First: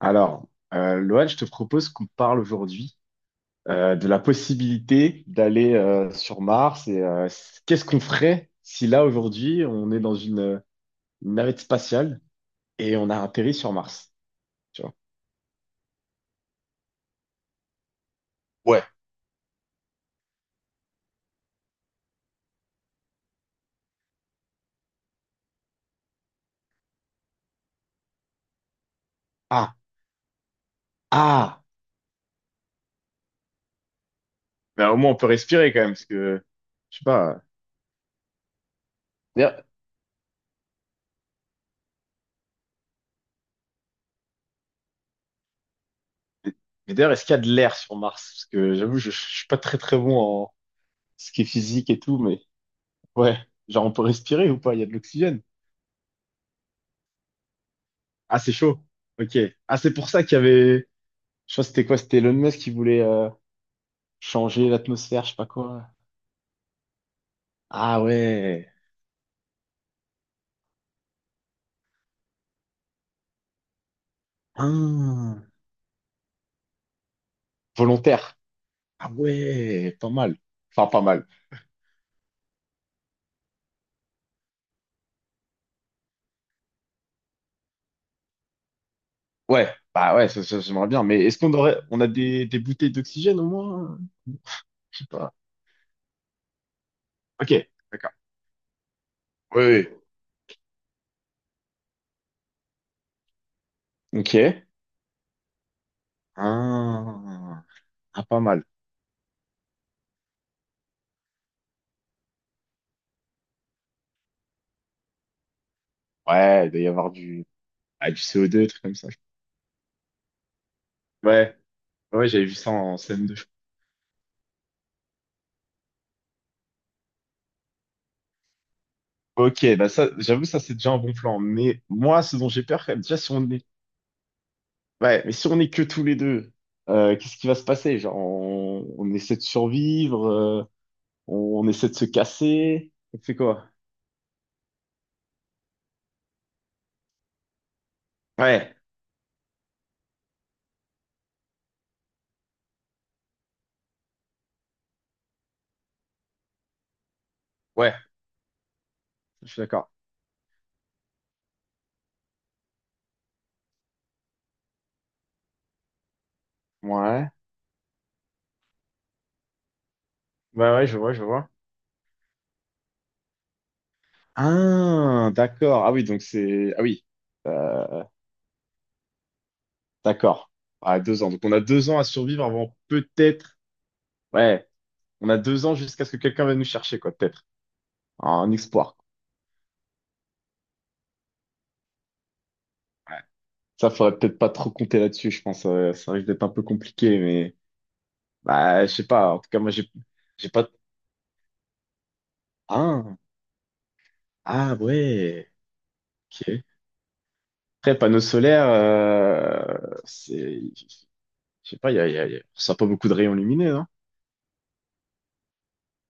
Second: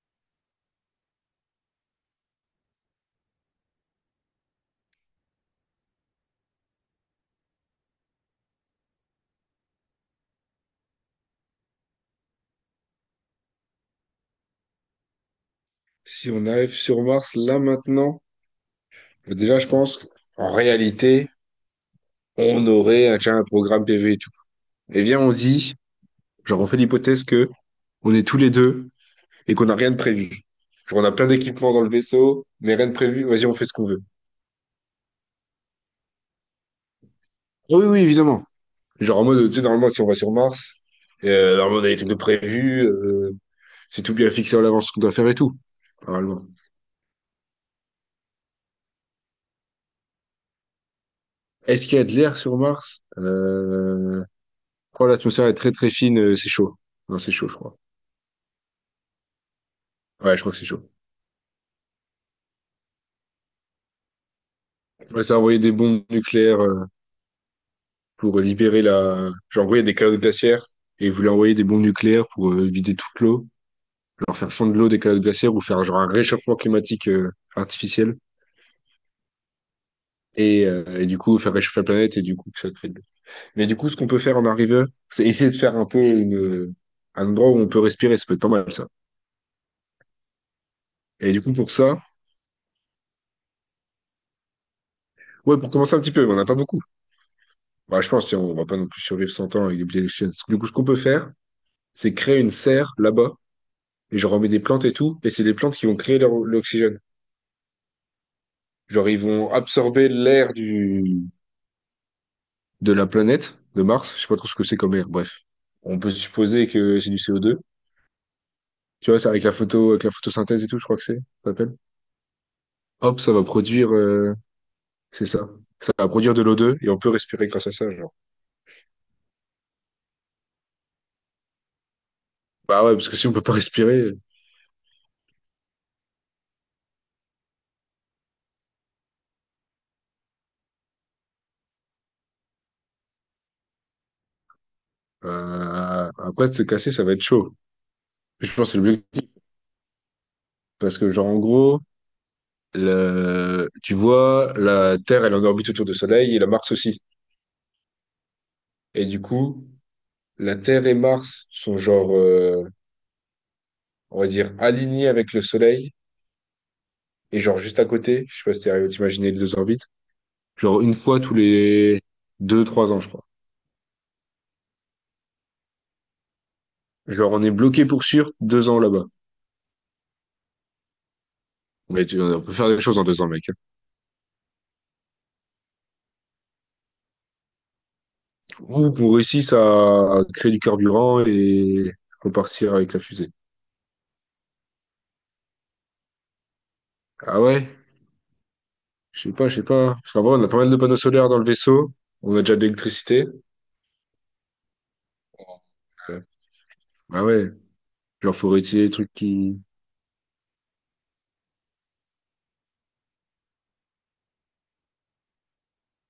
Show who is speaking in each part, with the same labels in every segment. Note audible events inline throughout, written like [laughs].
Speaker 1: Alors, Loan, je te propose qu'on parle aujourd'hui de la possibilité d'aller sur Mars et qu'est-ce qu'on ferait si là, aujourd'hui, on est dans une navette spatiale et on a atterri sur Mars, tu vois.
Speaker 2: Si on arrive sur Mars là maintenant,
Speaker 1: Ouais.
Speaker 2: déjà je pense qu'en réalité, on aurait un, tiens, un programme PV et tout. Et bien on se dit, genre on fait l'hypothèse que on est tous les deux et qu'on
Speaker 1: Ah,
Speaker 2: n'a rien de prévu. Genre on a plein
Speaker 1: ah,
Speaker 2: d'équipements dans le vaisseau, mais rien de prévu, vas-y on fait ce qu'on veut.
Speaker 1: ben, au moins on peut respirer quand même, parce que, je sais pas,
Speaker 2: Oui, oui, évidemment. Genre en mode, tu sais,
Speaker 1: d'ailleurs-
Speaker 2: normalement si on va sur Mars, normalement on a des trucs de prévus, c'est tout bien fixé à l'avance ce qu'on doit faire et tout. Normalement.
Speaker 1: mais d'ailleurs, est-ce qu'il y a de l'air sur Mars? Parce que j'avoue, je suis pas très très bon en ce qui est
Speaker 2: Est-ce
Speaker 1: physique
Speaker 2: qu'il
Speaker 1: et
Speaker 2: y a de
Speaker 1: tout,
Speaker 2: l'air
Speaker 1: mais
Speaker 2: sur Mars?
Speaker 1: ouais, genre on peut respirer ou pas? Il y a de
Speaker 2: Oh,
Speaker 1: l'oxygène.
Speaker 2: l'atmosphère est très très fine, c'est chaud. Non, c'est chaud, je crois.
Speaker 1: Ah, c'est chaud. Ok. Ah, c'est pour ça qu'il
Speaker 2: Ouais,
Speaker 1: y
Speaker 2: je crois que c'est
Speaker 1: avait.
Speaker 2: chaud.
Speaker 1: Je sais que c'était quoi? C'était Elon Musk qui voulait changer
Speaker 2: Ouais,
Speaker 1: l'atmosphère, je
Speaker 2: ça
Speaker 1: sais
Speaker 2: a
Speaker 1: pas
Speaker 2: envoyé des
Speaker 1: quoi.
Speaker 2: bombes nucléaires
Speaker 1: Ah
Speaker 2: pour
Speaker 1: ouais.
Speaker 2: libérer la. Genre, oui, il y a des calottes glaciaires et ils voulaient envoyer des bombes nucléaires pour vider toute l'eau, leur faire fondre l'eau des calottes
Speaker 1: Ah.
Speaker 2: glaciaires ou faire genre un réchauffement climatique artificiel
Speaker 1: Volontaire. Ah ouais, pas mal. Enfin, pas
Speaker 2: et du
Speaker 1: mal.
Speaker 2: coup faire réchauffer la planète et du coup que ça crée de l'eau. Mais du coup, ce qu'on peut faire en arrivant, c'est essayer de faire un peu une un endroit où on peut respirer. Ça peut être pas mal ça.
Speaker 1: Ouais, bah ouais, ça, j'aimerais bien. Mais
Speaker 2: Et
Speaker 1: est-ce
Speaker 2: du
Speaker 1: qu'on
Speaker 2: coup, pour
Speaker 1: aurait,
Speaker 2: ça,
Speaker 1: on a des bouteilles d'oxygène au moins? Je sais pas.
Speaker 2: ouais, pour commencer un petit peu, mais on n'a pas beaucoup.
Speaker 1: Ok,
Speaker 2: Bah, je
Speaker 1: d'accord.
Speaker 2: pense qu'on on va pas non plus survivre 100 ans avec des
Speaker 1: Oui,
Speaker 2: billets d'exchange. Du coup, ce qu'on peut faire, c'est créer une serre là-bas et
Speaker 1: oui.
Speaker 2: j'en remets des
Speaker 1: Ok.
Speaker 2: plantes et tout, et c'est les plantes qui vont créer leur l'oxygène.
Speaker 1: Ah, ah, pas mal.
Speaker 2: Genre, ils vont absorber l'air du, de la planète, de Mars, je sais pas trop ce que c'est comme air, bref. On peut
Speaker 1: Ouais,
Speaker 2: supposer
Speaker 1: il doit y
Speaker 2: que
Speaker 1: avoir
Speaker 2: c'est du
Speaker 1: du,
Speaker 2: CO2.
Speaker 1: ah, du CO2, des trucs comme ça.
Speaker 2: Tu vois, c'est avec la photo, avec la photosynthèse et tout, je crois que c'est, ça
Speaker 1: Ouais,
Speaker 2: s'appelle.
Speaker 1: ouais, j'avais vu ça en
Speaker 2: Hop,
Speaker 1: scène
Speaker 2: ça
Speaker 1: de.
Speaker 2: va produire, c'est ça. Ça va produire de l'O2 et on peut respirer grâce à ça, genre.
Speaker 1: Ok, bah ça, j'avoue, ça c'est déjà un bon plan. Mais moi, ce dont j'ai peur
Speaker 2: Bah
Speaker 1: quand
Speaker 2: ouais,
Speaker 1: même,
Speaker 2: parce
Speaker 1: déjà,
Speaker 2: que si
Speaker 1: si
Speaker 2: on peut
Speaker 1: on
Speaker 2: pas
Speaker 1: est.
Speaker 2: respirer,
Speaker 1: Ouais, mais si on est que tous les deux, qu'est-ce qui va se passer? Genre, on essaie de survivre, on essaie de se casser, on fait quoi?
Speaker 2: après de se casser, ça va être chaud. Je pense que
Speaker 1: Ouais,
Speaker 2: c'est l'objectif. Parce que, genre, en gros, le tu vois, la Terre, elle est en orbite autour du Soleil et la Mars aussi.
Speaker 1: ouais,
Speaker 2: Et du
Speaker 1: je suis
Speaker 2: coup,
Speaker 1: d'accord.
Speaker 2: la Terre et Mars sont genre, on va dire, alignés avec le Soleil
Speaker 1: Ouais,
Speaker 2: et genre juste à côté. Je sais pas si t'es arrivé à t'imaginer les deux orbites.
Speaker 1: ouais,
Speaker 2: Genre
Speaker 1: ouais,
Speaker 2: une fois
Speaker 1: je
Speaker 2: tous
Speaker 1: vois.
Speaker 2: les deux, trois ans, je crois.
Speaker 1: Ah, d'accord. Ah oui, donc c'est... Ah oui,
Speaker 2: Genre on est bloqué
Speaker 1: euh,
Speaker 2: pour sûr deux ans là-bas.
Speaker 1: d'accord. Ah, deux ans. Donc on a 2 ans à
Speaker 2: Mais tu on
Speaker 1: survivre
Speaker 2: peut faire
Speaker 1: avant
Speaker 2: des choses en deux ans, mec.
Speaker 1: peut-être... Ouais, on a deux ans jusqu'à ce que quelqu'un vienne nous chercher, quoi, peut-être. Un
Speaker 2: Ou
Speaker 1: espoir.
Speaker 2: qu'on réussisse à créer du carburant et repartir avec la
Speaker 1: Ouais.
Speaker 2: fusée.
Speaker 1: Ça, faudrait peut-être pas trop compter là-dessus, je pense. Ça risque d'être un peu compliqué,
Speaker 2: Ah
Speaker 1: mais...
Speaker 2: ouais?
Speaker 1: Bah, je sais
Speaker 2: Je sais
Speaker 1: pas. En
Speaker 2: pas,
Speaker 1: tout
Speaker 2: je
Speaker 1: cas,
Speaker 2: sais
Speaker 1: moi,
Speaker 2: pas. Parce qu'en vrai, on
Speaker 1: j'ai
Speaker 2: a pas
Speaker 1: pas.
Speaker 2: mal de panneaux solaires dans le vaisseau. On a déjà de
Speaker 1: Ah,
Speaker 2: l'électricité.
Speaker 1: ah ouais.
Speaker 2: Euh,
Speaker 1: Ok.
Speaker 2: Ah ouais,
Speaker 1: Après, panneau
Speaker 2: genre faut
Speaker 1: solaire,
Speaker 2: retirer les trucs qui...
Speaker 1: c'est, je sais pas. Il on sent pas beaucoup de rayons lumineux, hein.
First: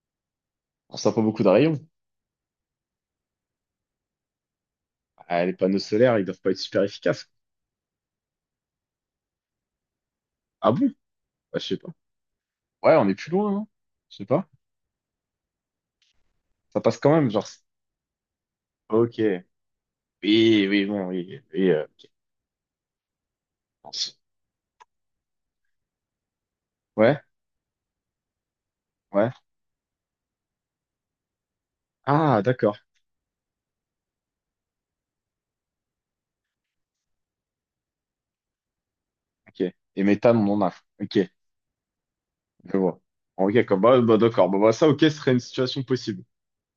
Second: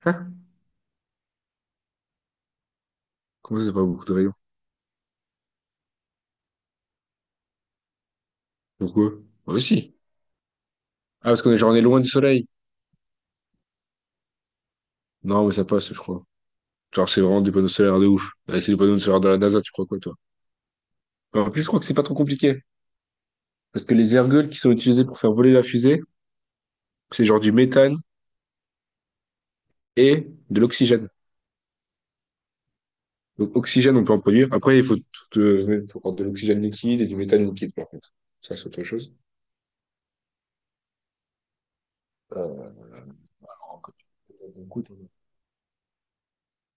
Speaker 2: [laughs]
Speaker 1: On sent pas beaucoup de rayons.
Speaker 2: Comment ça, c'est pas beaucoup de rayons?
Speaker 1: Ah, les panneaux solaires, ils doivent pas être super efficaces.
Speaker 2: Pourquoi? Bah, si.
Speaker 1: Ah bon?
Speaker 2: Ah, parce qu'on est,
Speaker 1: Bah, je
Speaker 2: genre, on
Speaker 1: sais
Speaker 2: est
Speaker 1: pas.
Speaker 2: loin du soleil.
Speaker 1: Ouais, on est plus loin, hein. Je sais pas.
Speaker 2: Non, mais ça passe, je crois.
Speaker 1: Ça passe
Speaker 2: Genre,
Speaker 1: quand
Speaker 2: c'est
Speaker 1: même,
Speaker 2: vraiment
Speaker 1: genre.
Speaker 2: des
Speaker 1: c'est-
Speaker 2: panneaux solaires de ouf. Ouais, c'est des panneaux solaires de la
Speaker 1: Ok.
Speaker 2: NASA, tu crois quoi, toi?
Speaker 1: Oui, oui, bon, oui,
Speaker 2: Bah, en plus, je
Speaker 1: oui.
Speaker 2: crois que c'est pas trop compliqué. Parce
Speaker 1: On
Speaker 2: que
Speaker 1: s-
Speaker 2: les ergols qui sont utilisés pour faire voler la fusée,
Speaker 1: Ouais,
Speaker 2: c'est genre du méthane
Speaker 1: ouais.
Speaker 2: et de l'oxygène.
Speaker 1: Ah, d'accord.
Speaker 2: Donc, oxygène, on peut en produire. Après, il faut, tout, il faut prendre de l'oxygène liquide et du méthane liquide, par contre. Ça, c'est autre chose.
Speaker 1: Ok. Et méthane, on en a. Ok.
Speaker 2: Euh,
Speaker 1: Je vois. Ok,
Speaker 2: alors,
Speaker 1: comme
Speaker 2: quand
Speaker 1: bah,
Speaker 2: tu
Speaker 1: bah, d'accord. Bah, ça,
Speaker 2: écoute,
Speaker 1: ok, ce
Speaker 2: on
Speaker 1: serait une situation possible.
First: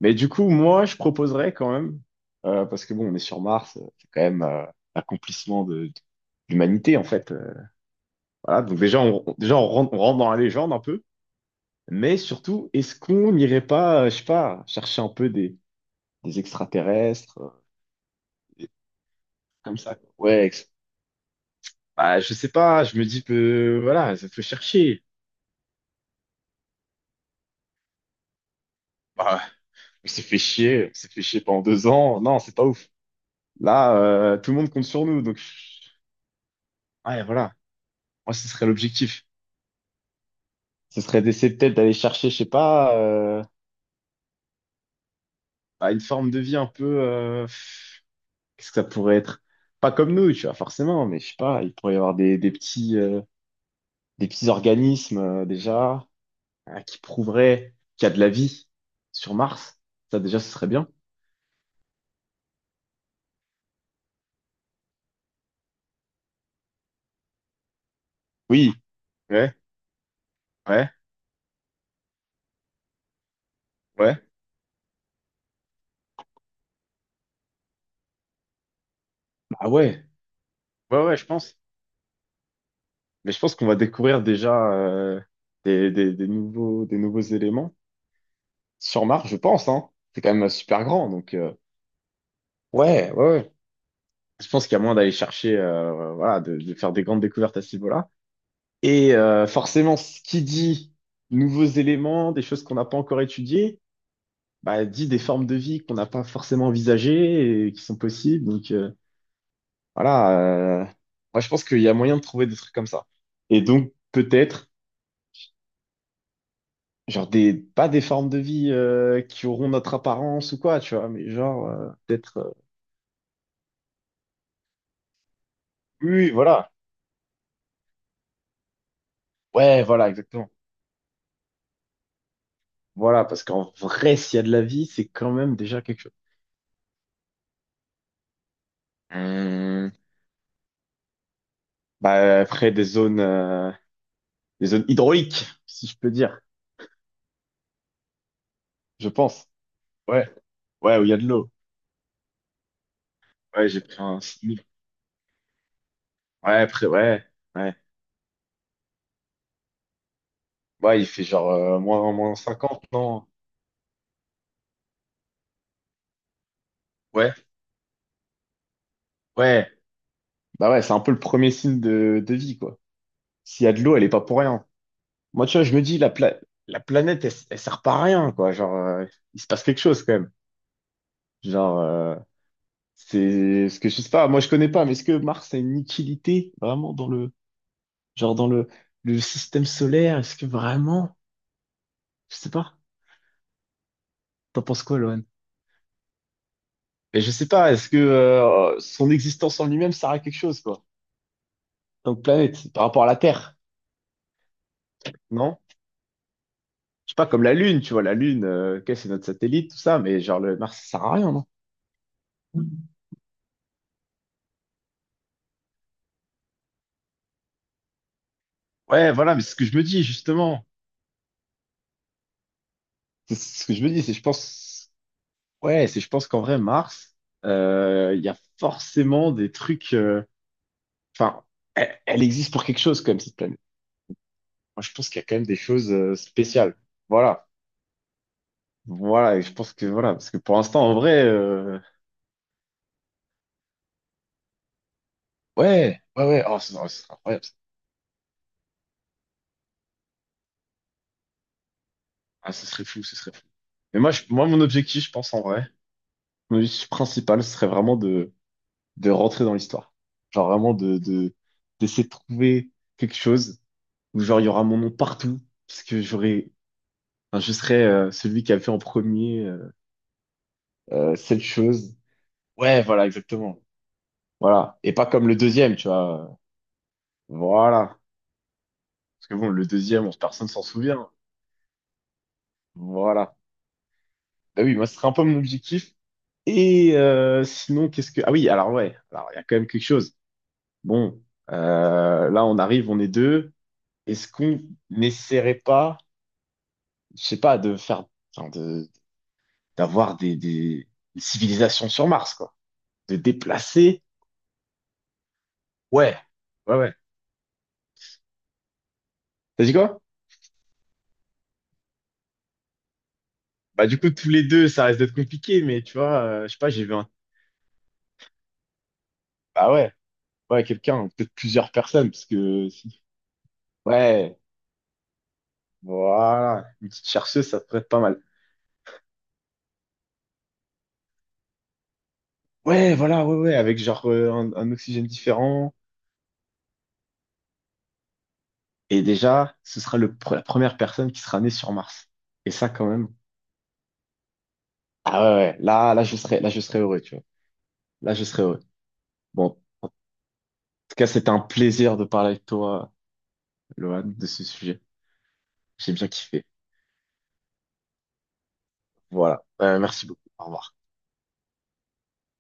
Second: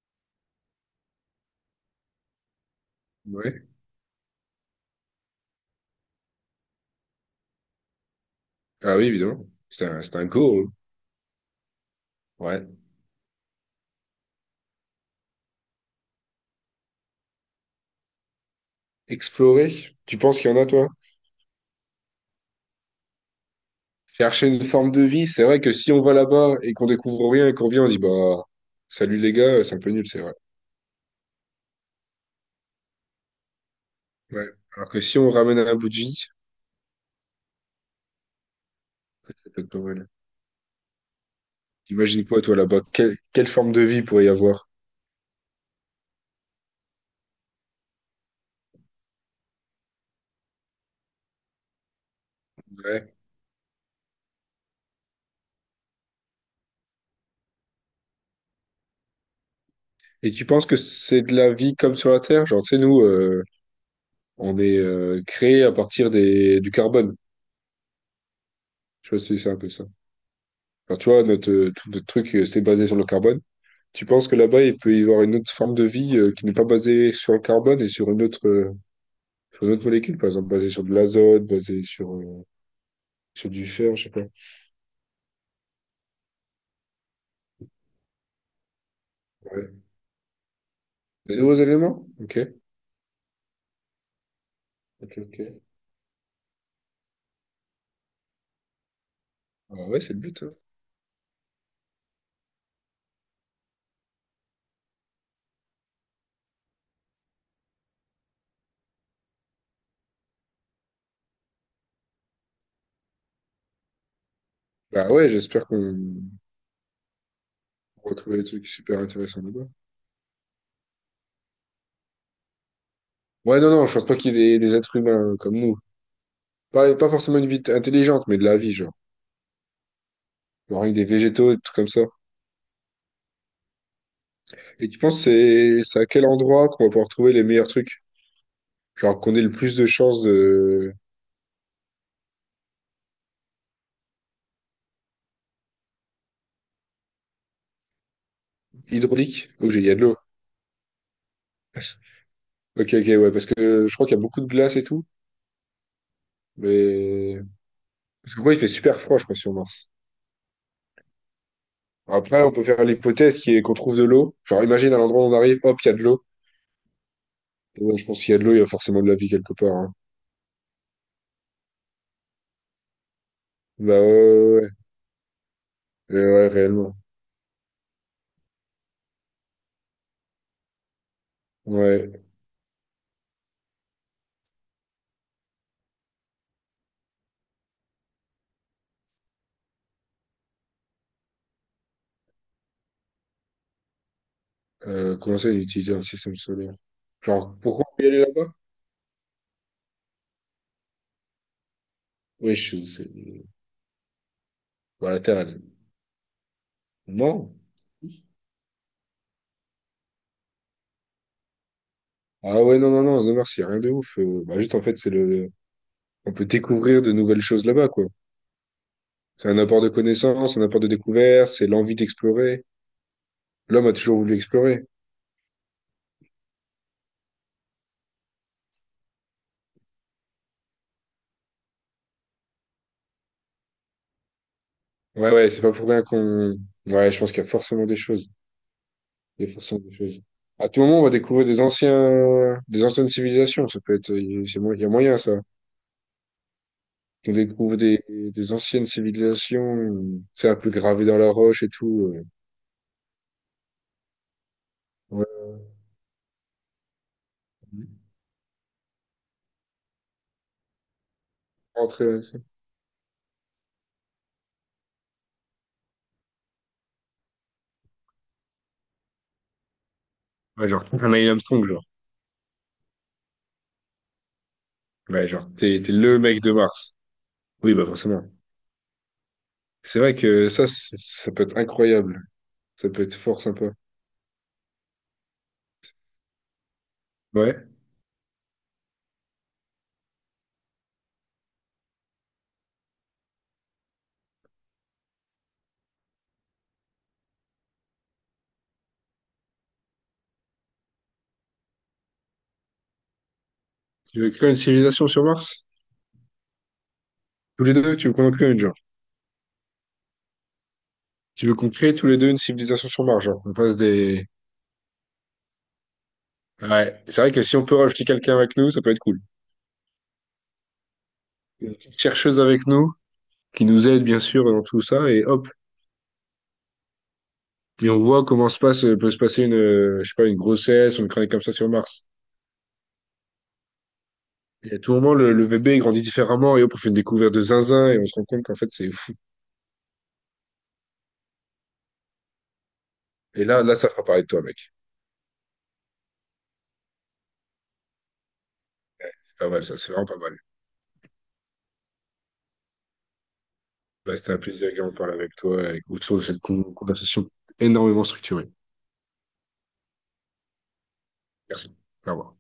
Speaker 1: Mais du coup, moi, je proposerais quand même, parce que bon, on est sur
Speaker 2: Ouais.
Speaker 1: Mars, c'est quand même l'accomplissement de l'humanité, en fait. Voilà, donc
Speaker 2: Ah
Speaker 1: déjà,
Speaker 2: oui, évidemment.
Speaker 1: on
Speaker 2: C'est
Speaker 1: rentre
Speaker 2: un
Speaker 1: dans la
Speaker 2: go, hein.
Speaker 1: légende un peu, mais
Speaker 2: Ouais.
Speaker 1: surtout, est-ce qu'on n'irait pas, je sais pas, chercher un peu des extraterrestres, des trucs
Speaker 2: Explorer.
Speaker 1: comme ça. Quoi.
Speaker 2: Tu penses qu'il y en a, toi?
Speaker 1: Bah, je sais pas, je me dis que, voilà, ça peut
Speaker 2: Chercher une forme de
Speaker 1: chercher.
Speaker 2: vie, c'est vrai que si on va là-bas et qu'on découvre rien et qu'on vient, on dit bah salut les
Speaker 1: Bah,
Speaker 2: gars, c'est un peu nul, c'est vrai.
Speaker 1: on s'est fait chier pendant 2 ans, non, c'est pas ouf. Là,
Speaker 2: Ouais.
Speaker 1: tout le monde compte
Speaker 2: Alors que
Speaker 1: sur
Speaker 2: si
Speaker 1: nous,
Speaker 2: on
Speaker 1: donc,
Speaker 2: ramène un bout de vie,
Speaker 1: ouais, voilà, moi, ce serait l'objectif.
Speaker 2: ça c'est peut-être pas mal.
Speaker 1: Ce serait d'essayer peut-être d'aller
Speaker 2: Imagine
Speaker 1: chercher, je
Speaker 2: quoi
Speaker 1: sais
Speaker 2: toi là-bas?
Speaker 1: pas,
Speaker 2: Quelle, quelle forme de vie pourrait y avoir?
Speaker 1: à une forme de vie un peu. Qu'est-ce que ça pourrait être? Pas comme nous, tu vois, forcément, mais je sais pas, il pourrait y avoir
Speaker 2: Ouais.
Speaker 1: des petits organismes déjà qui prouveraient qu'il y a de la vie sur Mars. Ça,
Speaker 2: Et
Speaker 1: déjà,
Speaker 2: tu
Speaker 1: ce
Speaker 2: penses
Speaker 1: serait
Speaker 2: que
Speaker 1: bien.
Speaker 2: c'est de la vie comme sur la Terre? Genre, tu sais, nous, on est créé à partir des, du carbone.
Speaker 1: Oui,
Speaker 2: Tu vois, c'est
Speaker 1: ouais,
Speaker 2: un peu ça.
Speaker 1: ouais,
Speaker 2: Enfin, tu vois, notre, tout notre truc, c'est basé sur le carbone. Tu
Speaker 1: ouais.
Speaker 2: penses que là-bas, il peut y avoir une autre forme de vie qui n'est pas basée sur le carbone et sur une autre, sur
Speaker 1: Ah
Speaker 2: d'autres
Speaker 1: ouais,
Speaker 2: molécules, par exemple, basées sur de
Speaker 1: ouais, ouais, je
Speaker 2: l'azote,
Speaker 1: pense.
Speaker 2: basées sur,
Speaker 1: Mais je
Speaker 2: sur
Speaker 1: pense qu'on
Speaker 2: du
Speaker 1: va
Speaker 2: fer, je sais
Speaker 1: découvrir
Speaker 2: pas.
Speaker 1: déjà des nouveaux éléments sur Mars, je pense,
Speaker 2: Ouais.
Speaker 1: hein. C'est quand même super grand, donc.
Speaker 2: Des nouveaux éléments? Ok,
Speaker 1: Ouais, ouais, ouais. Je pense qu'il y a moyen d'aller
Speaker 2: ok, ok.
Speaker 1: chercher, voilà, de faire des grandes découvertes à ce niveau-là. Et
Speaker 2: Ah
Speaker 1: forcément,
Speaker 2: ouais, c'est le
Speaker 1: ce qui
Speaker 2: but, hein.
Speaker 1: dit nouveaux éléments, des choses qu'on n'a pas encore étudiées, bah, dit des formes de vie qu'on n'a pas forcément envisagées et qui sont possibles. Donc voilà, moi je pense qu'il y a moyen de trouver des trucs comme ça. Et donc peut-être,
Speaker 2: Bah ouais, j'espère qu'on
Speaker 1: pas des formes
Speaker 2: retrouve
Speaker 1: de
Speaker 2: des trucs
Speaker 1: vie
Speaker 2: super intéressants
Speaker 1: qui auront
Speaker 2: là-bas.
Speaker 1: notre apparence ou quoi, tu vois, mais genre
Speaker 2: Ouais, non, non, je pense pas qu'il y ait des êtres humains comme nous.
Speaker 1: oui, oui, voilà,
Speaker 2: Pas, pas forcément une vie intelligente, mais de la vie, genre.
Speaker 1: ouais, voilà, exactement.
Speaker 2: Genre avec des végétaux et tout comme ça.
Speaker 1: Voilà, parce qu'en vrai, s'il y a de la vie,
Speaker 2: Et tu
Speaker 1: c'est
Speaker 2: penses
Speaker 1: quand même déjà
Speaker 2: c'est
Speaker 1: quelque
Speaker 2: c'est à
Speaker 1: chose.
Speaker 2: quel endroit qu'on va pouvoir trouver les meilleurs trucs? Genre qu'on ait le plus de
Speaker 1: Hum,
Speaker 2: chances de
Speaker 1: bah, elle ferait des zones hydrauliques, si je peux dire, je pense.
Speaker 2: hydraulique? Ok, il y a de l'eau.
Speaker 1: Ouais, ouais, où il y a de l'eau.
Speaker 2: [laughs] Ok, ok, ouais, parce
Speaker 1: Ouais, j'ai
Speaker 2: que je
Speaker 1: pris
Speaker 2: crois qu'il y
Speaker 1: un
Speaker 2: a beaucoup de
Speaker 1: simili.
Speaker 2: glace et tout,
Speaker 1: Ouais, après, ouais,
Speaker 2: mais
Speaker 1: ouais.
Speaker 2: parce que quoi, il fait super froid, je crois, sur Mars.
Speaker 1: Ouais, il fait genre euh, moins
Speaker 2: Après, on peut
Speaker 1: 50
Speaker 2: faire
Speaker 1: non?
Speaker 2: l'hypothèse qui est qu'on trouve de l'eau. Genre, imagine à l'endroit où on arrive, hop, il y a de l'eau.
Speaker 1: Ouais,
Speaker 2: Ouais, je pense qu'il y a de l'eau, il y a forcément de la vie quelque
Speaker 1: ouais.
Speaker 2: part, hein.
Speaker 1: Bah ouais, c'est un peu le premier signe de vie, quoi. S'il y a de
Speaker 2: Bah
Speaker 1: l'eau,
Speaker 2: ouais,
Speaker 1: elle est pas pour
Speaker 2: ouais,
Speaker 1: rien.
Speaker 2: ouais,
Speaker 1: Moi, tu vois, je me dis, la, pla-
Speaker 2: Ouais,
Speaker 1: la
Speaker 2: réellement.
Speaker 1: planète, elle sert pas à rien, quoi. Genre, il se passe quelque chose, quand même. Genre,
Speaker 2: Ouais.
Speaker 1: c'est ce que je sais pas. Moi, je connais pas, mais est-ce que Mars a une utilité vraiment dans le. Genre dans le, le système solaire, est-ce que vraiment? Je sais pas. T'en penses quoi, Loan?
Speaker 2: Comment ça, utiliser un système solaire?
Speaker 1: Mais je sais
Speaker 2: Genre,
Speaker 1: pas,
Speaker 2: pourquoi
Speaker 1: est-ce que
Speaker 2: on peut y aller là-bas?
Speaker 1: son existence en lui-même sert à quelque chose, quoi? En tant que
Speaker 2: Oui,
Speaker 1: planète, par
Speaker 2: je
Speaker 1: rapport à
Speaker 2: sais.
Speaker 1: la Terre,
Speaker 2: Bah, la Terre,
Speaker 1: non?
Speaker 2: elle.
Speaker 1: Je sais pas, comme
Speaker 2: Non.
Speaker 1: la Lune, tu vois, la Lune, ok, c'est notre satellite, tout ça, mais genre le Mars, ça sert à rien, non?
Speaker 2: Ah ouais, non, non, non, non, merci, rien de ouf. Bah, juste, en fait, c'est le. On peut découvrir de nouvelles choses là-bas, quoi.
Speaker 1: Ouais, voilà, mais
Speaker 2: C'est
Speaker 1: c'est ce
Speaker 2: un
Speaker 1: que je
Speaker 2: apport
Speaker 1: me
Speaker 2: de
Speaker 1: dis,
Speaker 2: connaissances, un
Speaker 1: justement.
Speaker 2: apport de découverte, c'est l'envie d'explorer.
Speaker 1: C'est ce que je
Speaker 2: L'homme
Speaker 1: me
Speaker 2: a
Speaker 1: dis, c'est
Speaker 2: toujours
Speaker 1: je
Speaker 2: voulu explorer.
Speaker 1: pense. Ouais, c'est je pense qu'en vrai, Mars, il y a forcément des trucs. Enfin, elle existe pour quelque chose, quand même, cette planète. Moi, je pense qu'il y a
Speaker 2: Ouais,
Speaker 1: quand même
Speaker 2: ouais,
Speaker 1: des
Speaker 2: c'est pas pour
Speaker 1: choses
Speaker 2: rien qu'on.
Speaker 1: spéciales.
Speaker 2: Ouais, je pense qu'il
Speaker 1: Voilà.
Speaker 2: y a forcément des choses.
Speaker 1: Voilà. Et
Speaker 2: Il y
Speaker 1: je
Speaker 2: a
Speaker 1: pense
Speaker 2: forcément
Speaker 1: que
Speaker 2: des
Speaker 1: voilà.
Speaker 2: choses.
Speaker 1: Parce que pour
Speaker 2: À tout
Speaker 1: l'instant, en
Speaker 2: moment, on va
Speaker 1: vrai,
Speaker 2: découvrir des anciens, des anciennes civilisations. Ça peut être, c'est mo- il y a moyen, ça.
Speaker 1: ouais, ouais, ouais. Oh, ce serait
Speaker 2: On
Speaker 1: incroyable. Ça.
Speaker 2: découvre des anciennes civilisations, c'est un peu gravé dans la roche et tout,
Speaker 1: Ah, ce serait fou, ce serait fou. Mais moi, mon objectif, je
Speaker 2: Ouais,
Speaker 1: pense en vrai, mon objectif principal, ce serait vraiment de rentrer dans l'histoire. Genre vraiment d'essayer
Speaker 2: rentrer
Speaker 1: de
Speaker 2: là, ça.
Speaker 1: trouver quelque chose où genre il y aura mon nom partout. Parce que j'aurais, enfin, je serais celui qui a fait en premier
Speaker 2: Ouais, genre, un Neil
Speaker 1: cette
Speaker 2: Armstrong, genre.
Speaker 1: chose. Ouais, voilà, exactement. Voilà. Et pas
Speaker 2: Ouais,
Speaker 1: comme le
Speaker 2: genre,
Speaker 1: deuxième,
Speaker 2: t'es,
Speaker 1: tu
Speaker 2: t'es le
Speaker 1: vois.
Speaker 2: mec de Mars. Oui, bah,
Speaker 1: Voilà.
Speaker 2: forcément.
Speaker 1: Parce que bon, le
Speaker 2: C'est
Speaker 1: deuxième,
Speaker 2: vrai
Speaker 1: personne
Speaker 2: que
Speaker 1: s'en
Speaker 2: ça, c'est
Speaker 1: souvient.
Speaker 2: ça peut être incroyable. Ça peut être
Speaker 1: Voilà.
Speaker 2: fort sympa.
Speaker 1: Bah oui, moi, ce serait un peu mon objectif. Et
Speaker 2: Ouais.
Speaker 1: sinon, qu'est-ce que... Ah oui, alors ouais, alors il y a quand même quelque chose. Bon, là, on arrive, on est deux. Est-ce qu'on n'essaierait pas, je sais pas, de faire, enfin, d'avoir des civilisations sur Mars, quoi. De déplacer.
Speaker 2: Tu veux créer une civilisation sur Mars?
Speaker 1: Ouais, ouais, ouais.
Speaker 2: Tous les deux, tu veux qu'on en crée une, genre.
Speaker 1: T'as dit quoi?
Speaker 2: Tu veux qu'on crée tous les deux une civilisation sur Mars, genre, on fasse
Speaker 1: Bah du coup,
Speaker 2: des...
Speaker 1: tous les deux, ça reste d'être compliqué, mais tu vois, je sais pas, j'ai vu
Speaker 2: Ouais,
Speaker 1: un...
Speaker 2: c'est vrai que si on peut rajouter quelqu'un avec nous, ça peut être cool.
Speaker 1: Bah ouais, ouais, quelqu'un, peut-être plusieurs
Speaker 2: Une petite
Speaker 1: personnes, parce
Speaker 2: chercheuse avec
Speaker 1: que...
Speaker 2: nous,
Speaker 1: si-
Speaker 2: qui nous aide bien
Speaker 1: Ouais.
Speaker 2: sûr dans tout ça, et hop,
Speaker 1: Voilà, une petite chercheuse, ça te prête
Speaker 2: et on
Speaker 1: pas mal.
Speaker 2: voit comment se passe, peut se passer une, je sais pas, une grossesse, une chronique comme ça sur Mars.
Speaker 1: Ouais, voilà, ouais, ouais, avec genre un
Speaker 2: Et à tout
Speaker 1: oxygène
Speaker 2: moment, le
Speaker 1: différent.
Speaker 2: bébé grandit différemment, et hop, on fait une découverte de zinzin, et on se rend compte qu'en fait, c'est
Speaker 1: Et
Speaker 2: fou.
Speaker 1: déjà, ce sera la première personne qui sera née sur Mars. Et ça, quand même.
Speaker 2: Et là, là, ça fera parler de toi, mec.
Speaker 1: Ah ouais, ouais, là, je serais heureux, tu vois. Là, je serais heureux.
Speaker 2: C'est pas
Speaker 1: Bon,
Speaker 2: mal,
Speaker 1: en
Speaker 2: ça, c'est vraiment pas mal.
Speaker 1: tout cas, c'était un plaisir de parler avec toi, Lohan,
Speaker 2: Bah,
Speaker 1: de
Speaker 2: c'était un
Speaker 1: ce
Speaker 2: plaisir
Speaker 1: sujet.
Speaker 2: également de parler avec toi, et
Speaker 1: J'ai bien
Speaker 2: autour de cette
Speaker 1: kiffé.
Speaker 2: con- conversation énormément structurée.
Speaker 1: Voilà. Merci beaucoup. Au revoir.
Speaker 2: Merci. Au revoir.